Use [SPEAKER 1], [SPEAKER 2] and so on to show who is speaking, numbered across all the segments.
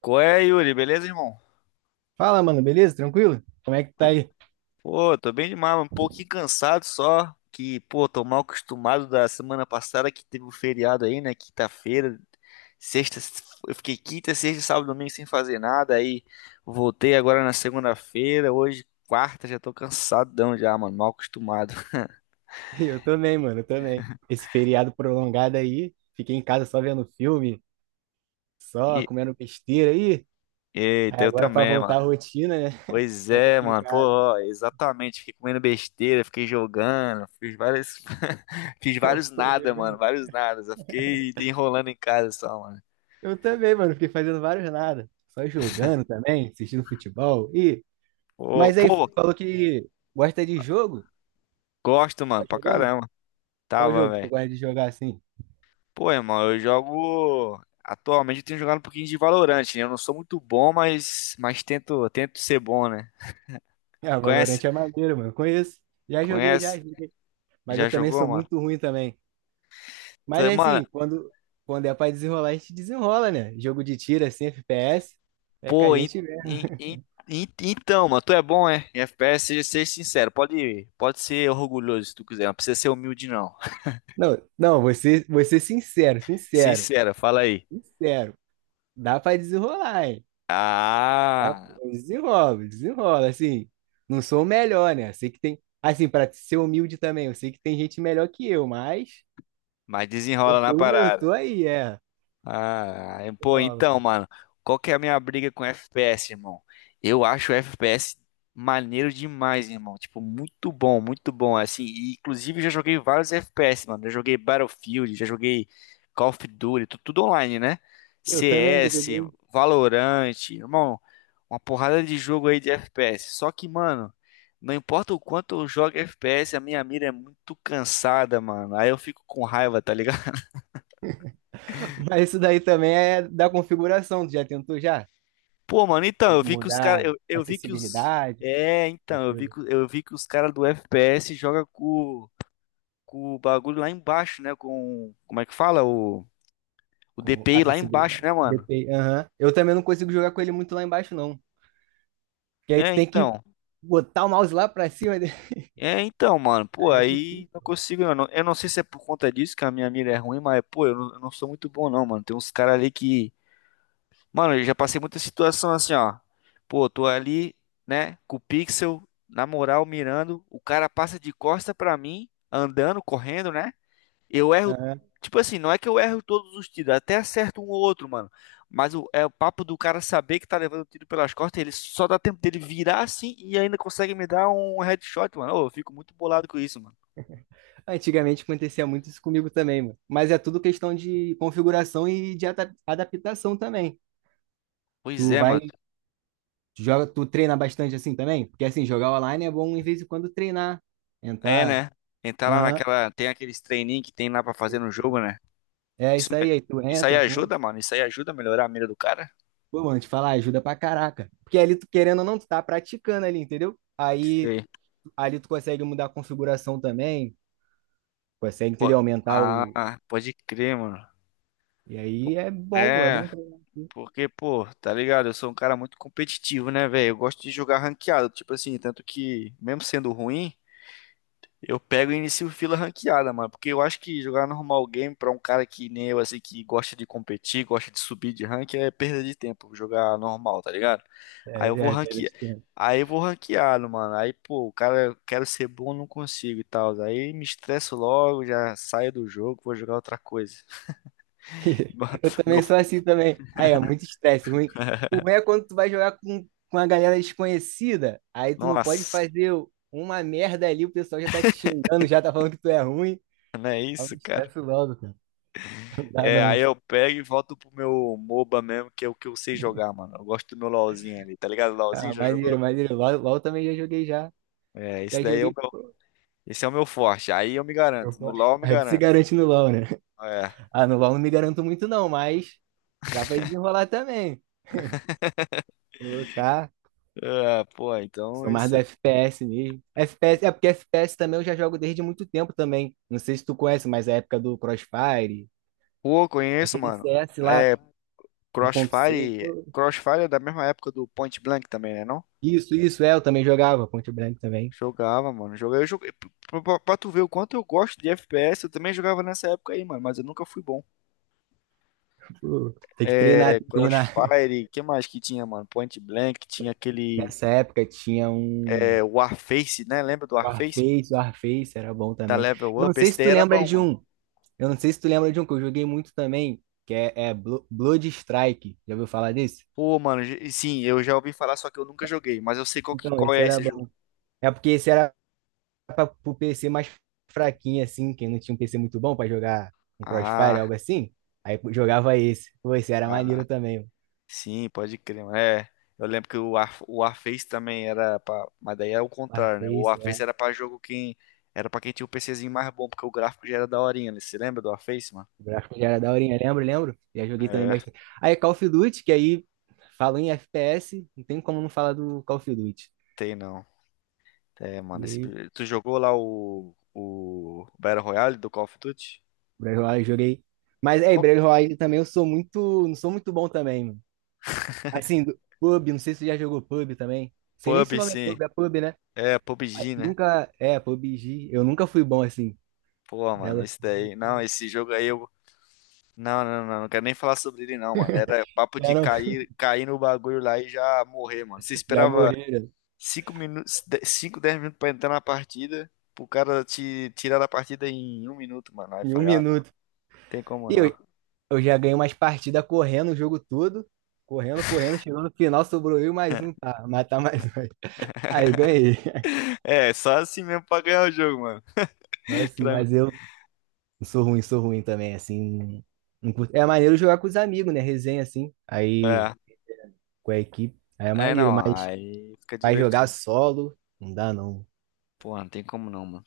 [SPEAKER 1] Qual é, Yuri? Beleza, irmão?
[SPEAKER 2] Fala, mano, beleza? Tranquilo? Como é que tá aí?
[SPEAKER 1] Pô, tô bem demais, um pouquinho cansado só. Que, pô, tô mal acostumado da semana passada que teve o feriado aí, né? Quinta-feira, sexta. Eu fiquei quinta, sexta, sábado, domingo sem fazer nada. Aí voltei agora na segunda-feira. Hoje, quarta, já tô cansadão já, mano. Mal acostumado.
[SPEAKER 2] Eu também, mano, eu também. Esse feriado prolongado aí, fiquei em casa só vendo filme, só
[SPEAKER 1] E,
[SPEAKER 2] comendo besteira aí. Aí
[SPEAKER 1] eita, eu
[SPEAKER 2] agora pra
[SPEAKER 1] também,
[SPEAKER 2] voltar
[SPEAKER 1] mano.
[SPEAKER 2] à rotina, né?
[SPEAKER 1] Pois
[SPEAKER 2] Que é
[SPEAKER 1] é, mano. Pô,
[SPEAKER 2] complicado.
[SPEAKER 1] ó, exatamente. Fiquei comendo besteira, fiquei jogando, fiz vários
[SPEAKER 2] Foi
[SPEAKER 1] nada, mano,
[SPEAKER 2] jogando.
[SPEAKER 1] vários nada. Só fiquei enrolando em casa só, mano.
[SPEAKER 2] Eu também, mano, fiquei fazendo vários nada. Só jogando também, assistindo futebol. E.
[SPEAKER 1] Pô,
[SPEAKER 2] Mas aí, tu
[SPEAKER 1] pô,
[SPEAKER 2] falou que gosta de jogo?
[SPEAKER 1] gosto, mano,
[SPEAKER 2] Tava
[SPEAKER 1] pra
[SPEAKER 2] jogando?
[SPEAKER 1] caramba.
[SPEAKER 2] Qual
[SPEAKER 1] Tava,
[SPEAKER 2] jogo que tu
[SPEAKER 1] velho.
[SPEAKER 2] gosta de jogar assim?
[SPEAKER 1] Pô, irmão, eu jogo. Atualmente eu tenho jogado um pouquinho de Valorant, né? Eu não sou muito bom, mas tento, tento ser bom, né?
[SPEAKER 2] Ah, Valorant
[SPEAKER 1] Conhece?
[SPEAKER 2] é maneiro, mano, eu conheço. Já joguei, já
[SPEAKER 1] Conhece?
[SPEAKER 2] joguei. Mas eu
[SPEAKER 1] Já
[SPEAKER 2] também
[SPEAKER 1] jogou,
[SPEAKER 2] sou
[SPEAKER 1] mano?
[SPEAKER 2] muito ruim também. Mas
[SPEAKER 1] Mano.
[SPEAKER 2] assim, quando é pra desenrolar, a gente desenrola, né? Jogo de tiro, assim, FPS, é que a
[SPEAKER 1] Pô,
[SPEAKER 2] gente vê.
[SPEAKER 1] en- en- então, mano, tu é bom, é? Em FPS, seja, seja sincero, pode, pode ser orgulhoso se tu quiser, não precisa ser humilde, não.
[SPEAKER 2] Não, não, vou ser sincero, sincero,
[SPEAKER 1] Sincera, fala aí.
[SPEAKER 2] sincero. Dá pra desenrolar, hein? Dá,
[SPEAKER 1] Ah,
[SPEAKER 2] desenrola, desenrola, assim. Não sou o melhor, né? Sei que tem. Assim, pra ser humilde também, eu sei que tem gente melhor que eu, mas
[SPEAKER 1] mas
[SPEAKER 2] eu
[SPEAKER 1] desenrola na
[SPEAKER 2] tô, eu
[SPEAKER 1] parada.
[SPEAKER 2] tô aí, é.
[SPEAKER 1] Ah, pô,
[SPEAKER 2] Desenrola,
[SPEAKER 1] então,
[SPEAKER 2] mano.
[SPEAKER 1] mano, qual que é a minha briga com FPS, irmão? Eu acho o FPS maneiro demais, irmão. Tipo, muito bom, muito bom. Assim, inclusive eu já joguei vários FPS, mano. Já joguei Battlefield, já joguei Call of Duty, tudo online, né?
[SPEAKER 2] Eu também já
[SPEAKER 1] CS,
[SPEAKER 2] joguei.
[SPEAKER 1] Valorant, irmão, uma porrada de jogo aí de FPS. Só que, mano, não importa o quanto eu jogo FPS, a minha mira é muito cansada, mano. Aí eu fico com raiva, tá ligado?
[SPEAKER 2] Mas isso daí também é da configuração. Tu já tentou já?
[SPEAKER 1] Pô, mano, então, eu vi que os caras.
[SPEAKER 2] Mudar
[SPEAKER 1] Eu,
[SPEAKER 2] a
[SPEAKER 1] eu vi que os.
[SPEAKER 2] acessibilidade,
[SPEAKER 1] É, então,
[SPEAKER 2] essas
[SPEAKER 1] eu vi
[SPEAKER 2] coisas.
[SPEAKER 1] que, eu vi que os caras do FPS jogam com o bagulho lá embaixo, né? Com. Como é que fala? O
[SPEAKER 2] Com
[SPEAKER 1] DPI lá embaixo,
[SPEAKER 2] acessibilidade.
[SPEAKER 1] né, mano?
[SPEAKER 2] DPI, aham. Eu também não consigo jogar com ele muito lá embaixo, não. Porque aí tu
[SPEAKER 1] É,
[SPEAKER 2] tem que
[SPEAKER 1] então.
[SPEAKER 2] botar o mouse lá pra cima dele.
[SPEAKER 1] É, então, mano. Pô,
[SPEAKER 2] Aí é difícil.
[SPEAKER 1] aí não consigo. Eu não sei se é por conta disso que a minha mira é ruim, mas, pô, eu não sou muito bom, não, mano. Tem uns caras ali que. Mano, eu já passei muita situação assim, ó. Pô, tô ali, né, com o pixel, na moral, mirando. O cara passa de costa pra mim, andando, correndo, né? Eu erro.
[SPEAKER 2] Aham.
[SPEAKER 1] Tipo assim, não é que eu erro todos os tiros, até acerto um ou outro, mano. É o papo do cara saber que tá levando o tiro pelas costas, ele só dá tempo dele virar assim e ainda consegue me dar um headshot, mano. Ô, eu fico muito bolado com isso, mano.
[SPEAKER 2] Antigamente acontecia muito isso comigo também, mano. Mas é tudo questão de configuração e de adaptação também.
[SPEAKER 1] Pois
[SPEAKER 2] Tu
[SPEAKER 1] é, mano.
[SPEAKER 2] vai, tu joga, tu treina bastante assim também? Porque assim, jogar online é bom em vez em quando treinar.
[SPEAKER 1] É,
[SPEAKER 2] Entrar.
[SPEAKER 1] né? Entrar lá
[SPEAKER 2] Aham.
[SPEAKER 1] naquela. Tem aqueles treininhos que tem lá pra fazer no jogo, né?
[SPEAKER 2] É
[SPEAKER 1] Isso,
[SPEAKER 2] isso aí, aí tu
[SPEAKER 1] isso aí
[SPEAKER 2] entra, pum.
[SPEAKER 1] ajuda, mano. Isso aí ajuda a melhorar a mira do cara?
[SPEAKER 2] Pô, mano, te falar, ajuda pra caraca. Porque ali, tu querendo ou não, tu tá praticando ali, entendeu? Aí
[SPEAKER 1] Sei.
[SPEAKER 2] ali tu consegue mudar a configuração também, consegue,
[SPEAKER 1] Pô,
[SPEAKER 2] entendeu? Aumentar o.
[SPEAKER 1] ah, pode crer, mano.
[SPEAKER 2] E
[SPEAKER 1] Pô,
[SPEAKER 2] aí é bom, pô, é
[SPEAKER 1] é,
[SPEAKER 2] bom treinar.
[SPEAKER 1] porque, pô, tá ligado? Eu sou um cara muito competitivo, né, velho? Eu gosto de jogar ranqueado, tipo assim, tanto que, mesmo sendo ruim. Eu pego e inicio fila ranqueada, mano, porque eu acho que jogar normal game pra um cara que nem eu, assim, que gosta de competir, gosta de subir de rank, é perda de tempo jogar normal, tá ligado? Aí
[SPEAKER 2] É,
[SPEAKER 1] eu vou
[SPEAKER 2] é, é perda
[SPEAKER 1] ranquear.
[SPEAKER 2] de tempo.
[SPEAKER 1] Aí eu vou ranqueado, mano. Aí, pô, o cara, quero ser bom, não consigo e tal. Aí me estresso logo, já saio do jogo, vou jogar outra coisa.
[SPEAKER 2] Eu
[SPEAKER 1] Meu,
[SPEAKER 2] também sou assim também. Aí é muito estresse, ruim. O ruim é quando tu vai jogar com a galera desconhecida, aí tu não pode
[SPEAKER 1] nossa,
[SPEAKER 2] fazer uma merda ali, o pessoal já tá te xingando, já tá falando que tu é ruim.
[SPEAKER 1] não é
[SPEAKER 2] Aí
[SPEAKER 1] isso,
[SPEAKER 2] o
[SPEAKER 1] cara?
[SPEAKER 2] estresse logo, cara. Não dá
[SPEAKER 1] É, aí
[SPEAKER 2] não.
[SPEAKER 1] eu pego e volto pro meu MOBA mesmo, que é o que eu sei jogar, mano. Eu gosto do meu LOLzinho ali, tá ligado? LOLzinho
[SPEAKER 2] Ah,
[SPEAKER 1] já jogou?
[SPEAKER 2] maneiro, maneiro. LOL, LOL também já joguei já.
[SPEAKER 1] É, esse
[SPEAKER 2] Já
[SPEAKER 1] daí é o
[SPEAKER 2] joguei.
[SPEAKER 1] meu, esse é o meu forte. Aí eu me
[SPEAKER 2] Eu,
[SPEAKER 1] garanto. No
[SPEAKER 2] pô,
[SPEAKER 1] LoL eu me
[SPEAKER 2] aí tu se
[SPEAKER 1] garanto.
[SPEAKER 2] garante no LOL, né?
[SPEAKER 1] É.
[SPEAKER 2] Ah, no LOL não me garanto muito não, mas dá pra desenrolar também. Colocar.
[SPEAKER 1] É, pô, então
[SPEAKER 2] Sou mais
[SPEAKER 1] esse.
[SPEAKER 2] do FPS mesmo. FPS, é porque FPS também eu já jogo desde muito tempo também. Não sei se tu conhece, mas é a época do Crossfire,
[SPEAKER 1] Pô, conheço,
[SPEAKER 2] aquele
[SPEAKER 1] mano.
[SPEAKER 2] CS lá,
[SPEAKER 1] É,
[SPEAKER 2] 1.6,
[SPEAKER 1] Crossfire.
[SPEAKER 2] pô.
[SPEAKER 1] Crossfire é da mesma época do Point Blank também, né, não?
[SPEAKER 2] Isso, é, eu também jogava, Point Blank também.
[SPEAKER 1] Jogava, mano. Joguei, eu joguei. Pra tu ver o quanto eu gosto de FPS, eu também jogava nessa época aí, mano, mas eu nunca fui bom.
[SPEAKER 2] Pô, tem que treinar,
[SPEAKER 1] É,
[SPEAKER 2] tem que treinar.
[SPEAKER 1] Crossfire, que mais que tinha, mano? Point Blank, tinha aquele
[SPEAKER 2] Nessa época tinha um
[SPEAKER 1] Warface, né? Lembra do Warface, mano?
[SPEAKER 2] Warface, Warface era bom
[SPEAKER 1] Da
[SPEAKER 2] também.
[SPEAKER 1] Level
[SPEAKER 2] Eu não
[SPEAKER 1] Up,
[SPEAKER 2] sei
[SPEAKER 1] esse
[SPEAKER 2] se
[SPEAKER 1] daí
[SPEAKER 2] tu
[SPEAKER 1] era
[SPEAKER 2] lembra
[SPEAKER 1] bom,
[SPEAKER 2] de
[SPEAKER 1] mano.
[SPEAKER 2] um, eu não sei se tu lembra de um que eu joguei muito também, que é Blood Strike. Já ouviu falar desse?
[SPEAKER 1] Pô, mano, sim, eu já ouvi falar, só que eu nunca joguei, mas eu sei qual, que-
[SPEAKER 2] Então,
[SPEAKER 1] qual
[SPEAKER 2] esse
[SPEAKER 1] é
[SPEAKER 2] era
[SPEAKER 1] esse jogo.
[SPEAKER 2] É porque esse era para pro PC mais fraquinho, assim, quem não tinha um PC muito bom para jogar um Crossfire,
[SPEAKER 1] Ah,
[SPEAKER 2] algo assim. Aí jogava esse. Pô, esse era maneiro
[SPEAKER 1] ah,
[SPEAKER 2] também, mano.
[SPEAKER 1] sim, pode crer, mano. É, eu lembro que o Warface também mas daí é o contrário, né? O
[SPEAKER 2] Warface,
[SPEAKER 1] Warface
[SPEAKER 2] é.
[SPEAKER 1] era pra quem tinha o PCzinho mais bom, porque o gráfico já era daorinha, né? Você lembra do Warface, mano?
[SPEAKER 2] O gráfico já era daorinha. Lembro, lembro. Já joguei também
[SPEAKER 1] É,
[SPEAKER 2] bastante. Aí Call of Duty, que aí falo em FPS, não tem como não falar do Call of Duty.
[SPEAKER 1] tem não. É, mano,
[SPEAKER 2] E aí,
[SPEAKER 1] tu jogou lá o Battle Royale do Call of Duty?
[SPEAKER 2] Battle Royale eu joguei. Mas aí, Battle
[SPEAKER 1] Qual-
[SPEAKER 2] Royale também eu sou muito, não sou muito bom também, mano. Assim, PUBG, não sei se você já jogou PUBG também. Sei nem se o
[SPEAKER 1] Pub,
[SPEAKER 2] nome é
[SPEAKER 1] sim.
[SPEAKER 2] PUBG, é PUBG, né?
[SPEAKER 1] É,
[SPEAKER 2] Mas
[SPEAKER 1] PUBG, né?
[SPEAKER 2] nunca, é, PUBG, eu nunca fui bom assim.
[SPEAKER 1] Pô, mano,
[SPEAKER 2] Dela
[SPEAKER 1] esse daí, não, esse jogo aí eu. Não, não, não, não quero nem falar sobre ele, não, mano. Era papo
[SPEAKER 2] já,
[SPEAKER 1] de
[SPEAKER 2] não,
[SPEAKER 1] cair, cair no bagulho lá e já morrer, mano. Você
[SPEAKER 2] já
[SPEAKER 1] esperava
[SPEAKER 2] morreram
[SPEAKER 1] 5 minutos, 5 10 minutos pra entrar na partida, pro cara te tirar da partida em 1 minuto, mano. Aí eu
[SPEAKER 2] em um
[SPEAKER 1] falei, ah, não,
[SPEAKER 2] minuto.
[SPEAKER 1] tem como
[SPEAKER 2] E
[SPEAKER 1] não.
[SPEAKER 2] eu, eu já ganhei umas partidas correndo o jogo todo. Correndo, correndo, chegou no final, sobrou eu e mais um, tá? Matar mais um. Aí ganhei.
[SPEAKER 1] É, só assim mesmo pra ganhar o jogo, mano.
[SPEAKER 2] Mas, assim,
[SPEAKER 1] Pra mim,
[SPEAKER 2] mas eu sou ruim também, assim. Não curto. É maneiro jogar com os amigos, né? Resenha assim. Aí
[SPEAKER 1] é,
[SPEAKER 2] com a equipe, aí é maneiro,
[SPEAKER 1] não,
[SPEAKER 2] mas
[SPEAKER 1] aí fica
[SPEAKER 2] vai jogar
[SPEAKER 1] divertido.
[SPEAKER 2] solo, não dá não.
[SPEAKER 1] Pô, não tem como não, mano.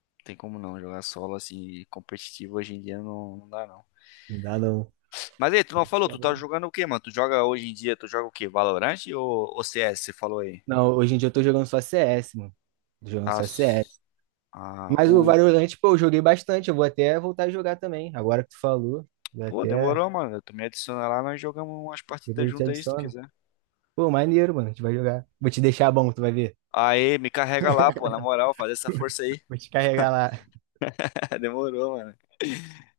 [SPEAKER 1] Não tem como não. Jogar solo assim, competitivo hoje em dia não, não dá, não.
[SPEAKER 2] Não dá não.
[SPEAKER 1] Mas aí, tu não falou, tu tá jogando o quê, mano? Tu joga hoje em dia, tu joga o quê? Valorant ou CS, você falou aí?
[SPEAKER 2] Não, hoje em dia eu tô jogando só CS, mano. Tô jogando
[SPEAKER 1] Ah,
[SPEAKER 2] só CS.
[SPEAKER 1] ah,
[SPEAKER 2] Mas o
[SPEAKER 1] o...
[SPEAKER 2] Valorant, pô, eu joguei bastante. Eu vou até voltar a jogar também. Agora que tu falou, vou
[SPEAKER 1] Pô,
[SPEAKER 2] até.
[SPEAKER 1] demorou, mano. Tu me adiciona lá, nós jogamos umas partidas
[SPEAKER 2] Depois eu te
[SPEAKER 1] juntas aí, se tu
[SPEAKER 2] adiciono.
[SPEAKER 1] quiser.
[SPEAKER 2] Pô, maneiro, mano. A gente vai jogar. Vou te deixar bom, tu vai ver.
[SPEAKER 1] Aí, me carrega lá, pô, na moral, faz essa força aí.
[SPEAKER 2] Vou te carregar lá.
[SPEAKER 1] Demorou, mano.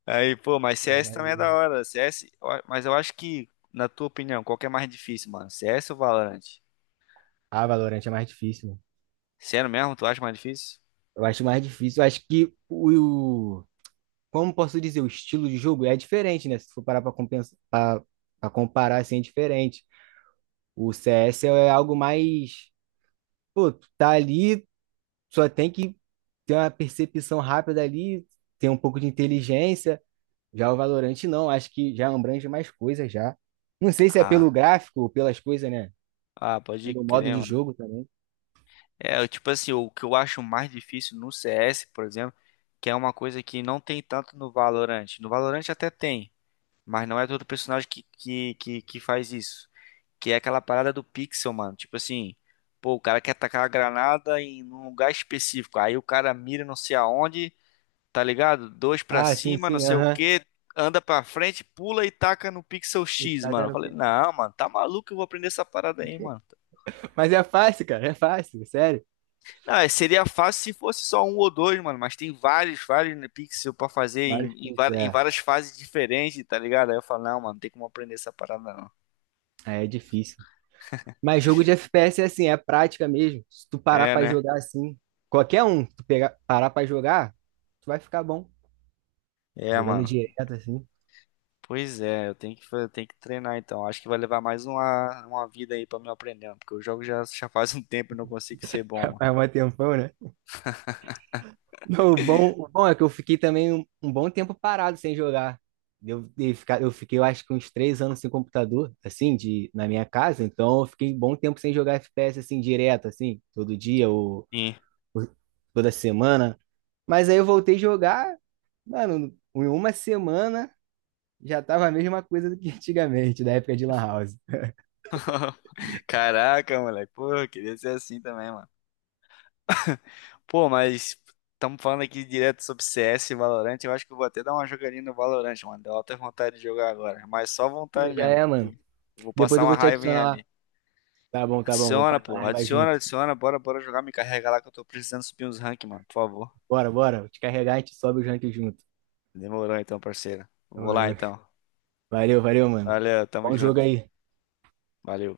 [SPEAKER 1] Aí, pô, mas
[SPEAKER 2] É
[SPEAKER 1] CS também é da
[SPEAKER 2] maneiro.
[SPEAKER 1] hora. CS, ó, mas eu acho que, na tua opinião, qual que é mais difícil, mano? CS ou Valorant?
[SPEAKER 2] Ah, Valorant é mais difícil, mano.
[SPEAKER 1] Sério mesmo, tu acha mais difícil?
[SPEAKER 2] Eu acho mais difícil. Eu acho que o. o- Como posso dizer, o estilo de jogo é diferente, né? Se for parar pra comparar, assim, é diferente. O CS é algo mais. Pô, tu tá ali só tem que ter uma percepção rápida ali, ter um pouco de inteligência. Já o Valorante não, acho que já abrange mais coisas já. Não sei se é pelo
[SPEAKER 1] Ah,
[SPEAKER 2] gráfico ou pelas coisas, né?
[SPEAKER 1] ah, pode
[SPEAKER 2] Pelo modo
[SPEAKER 1] crer.
[SPEAKER 2] de jogo também.
[SPEAKER 1] É, eu, tipo assim, o que eu acho mais difícil no CS, por exemplo, que é uma coisa que não tem tanto no Valorant. No Valorant até tem, mas não é todo personagem que faz isso. Que é aquela parada do pixel, mano. Tipo assim, pô, o cara quer atacar a granada em um lugar específico. Aí o cara mira não sei aonde, tá ligado? Dois pra
[SPEAKER 2] Ah, sim,
[SPEAKER 1] cima, não
[SPEAKER 2] sim,
[SPEAKER 1] sei o
[SPEAKER 2] aham.
[SPEAKER 1] que, anda pra frente, pula e taca no pixel
[SPEAKER 2] E
[SPEAKER 1] X, mano.
[SPEAKER 2] taca
[SPEAKER 1] Eu
[SPEAKER 2] no
[SPEAKER 1] falei,
[SPEAKER 2] pixel.
[SPEAKER 1] não, mano, tá maluco, eu vou aprender essa parada aí, mano.
[SPEAKER 2] Mas é fácil, cara, é fácil, sério.
[SPEAKER 1] Ah, seria fácil se fosse só um ou dois, mano. Mas tem vários, vários né, pixels pra fazer em,
[SPEAKER 2] Vários
[SPEAKER 1] em
[SPEAKER 2] pontos,
[SPEAKER 1] va- em
[SPEAKER 2] é.
[SPEAKER 1] várias fases diferentes, tá ligado? Aí eu falo, não, mano, não tem como aprender essa parada, não.
[SPEAKER 2] É difícil. Mas jogo de FPS é assim, é prática mesmo. Se tu parar
[SPEAKER 1] É,
[SPEAKER 2] pra
[SPEAKER 1] né?
[SPEAKER 2] jogar assim, qualquer um, tu pegar, parar pra jogar, tu vai ficar bom.
[SPEAKER 1] É,
[SPEAKER 2] Jogando
[SPEAKER 1] mano.
[SPEAKER 2] direto assim,
[SPEAKER 1] Pois é, eu tenho que treinar então. Acho que vai levar mais uma vida aí pra me aprender, mano, porque o jogo já faz um tempo e não consigo ser bom, mano.
[SPEAKER 2] faz um tempão, né? Não, o bom é que eu fiquei também um bom tempo parado sem jogar. Eu fiquei, eu acho que uns 3 anos sem computador, assim, na minha casa, então eu fiquei um bom tempo sem jogar FPS, assim, direto, assim, todo dia ou,
[SPEAKER 1] Sim.
[SPEAKER 2] ou toda semana. Mas aí eu voltei a jogar, mano, em uma semana já tava a mesma coisa do que antigamente, da época de Lan House.
[SPEAKER 1] Caraca, moleque. Pô, eu queria ser assim também, mano. Pô, mas estamos falando aqui direto sobre CS e Valorant. Eu acho que eu vou até dar uma jogadinha no Valorant, mano. Deu alta vontade de jogar agora. Mas só
[SPEAKER 2] Pô,
[SPEAKER 1] vontade
[SPEAKER 2] já
[SPEAKER 1] mesmo,
[SPEAKER 2] é,
[SPEAKER 1] porque
[SPEAKER 2] mano.
[SPEAKER 1] eu vou
[SPEAKER 2] Depois
[SPEAKER 1] passar
[SPEAKER 2] eu
[SPEAKER 1] uma
[SPEAKER 2] vou te
[SPEAKER 1] raivinha
[SPEAKER 2] adicionar lá.
[SPEAKER 1] ali.
[SPEAKER 2] Tá bom, vamos
[SPEAKER 1] Adiciona,
[SPEAKER 2] passar a
[SPEAKER 1] pô.
[SPEAKER 2] raiva
[SPEAKER 1] Adiciona,
[SPEAKER 2] junto.
[SPEAKER 1] adiciona. Bora, bora jogar. Me carrega lá que eu tô precisando subir uns rank, mano. Por favor.
[SPEAKER 2] Bora, bora, te carregar, a gente sobe o ranking junto.
[SPEAKER 1] Demorou então, parceiro. Vou lá
[SPEAKER 2] Demorou.
[SPEAKER 1] então.
[SPEAKER 2] Valeu, valeu, mano.
[SPEAKER 1] Valeu, tamo
[SPEAKER 2] Bom jogo
[SPEAKER 1] junto.
[SPEAKER 2] aí.
[SPEAKER 1] Valeu.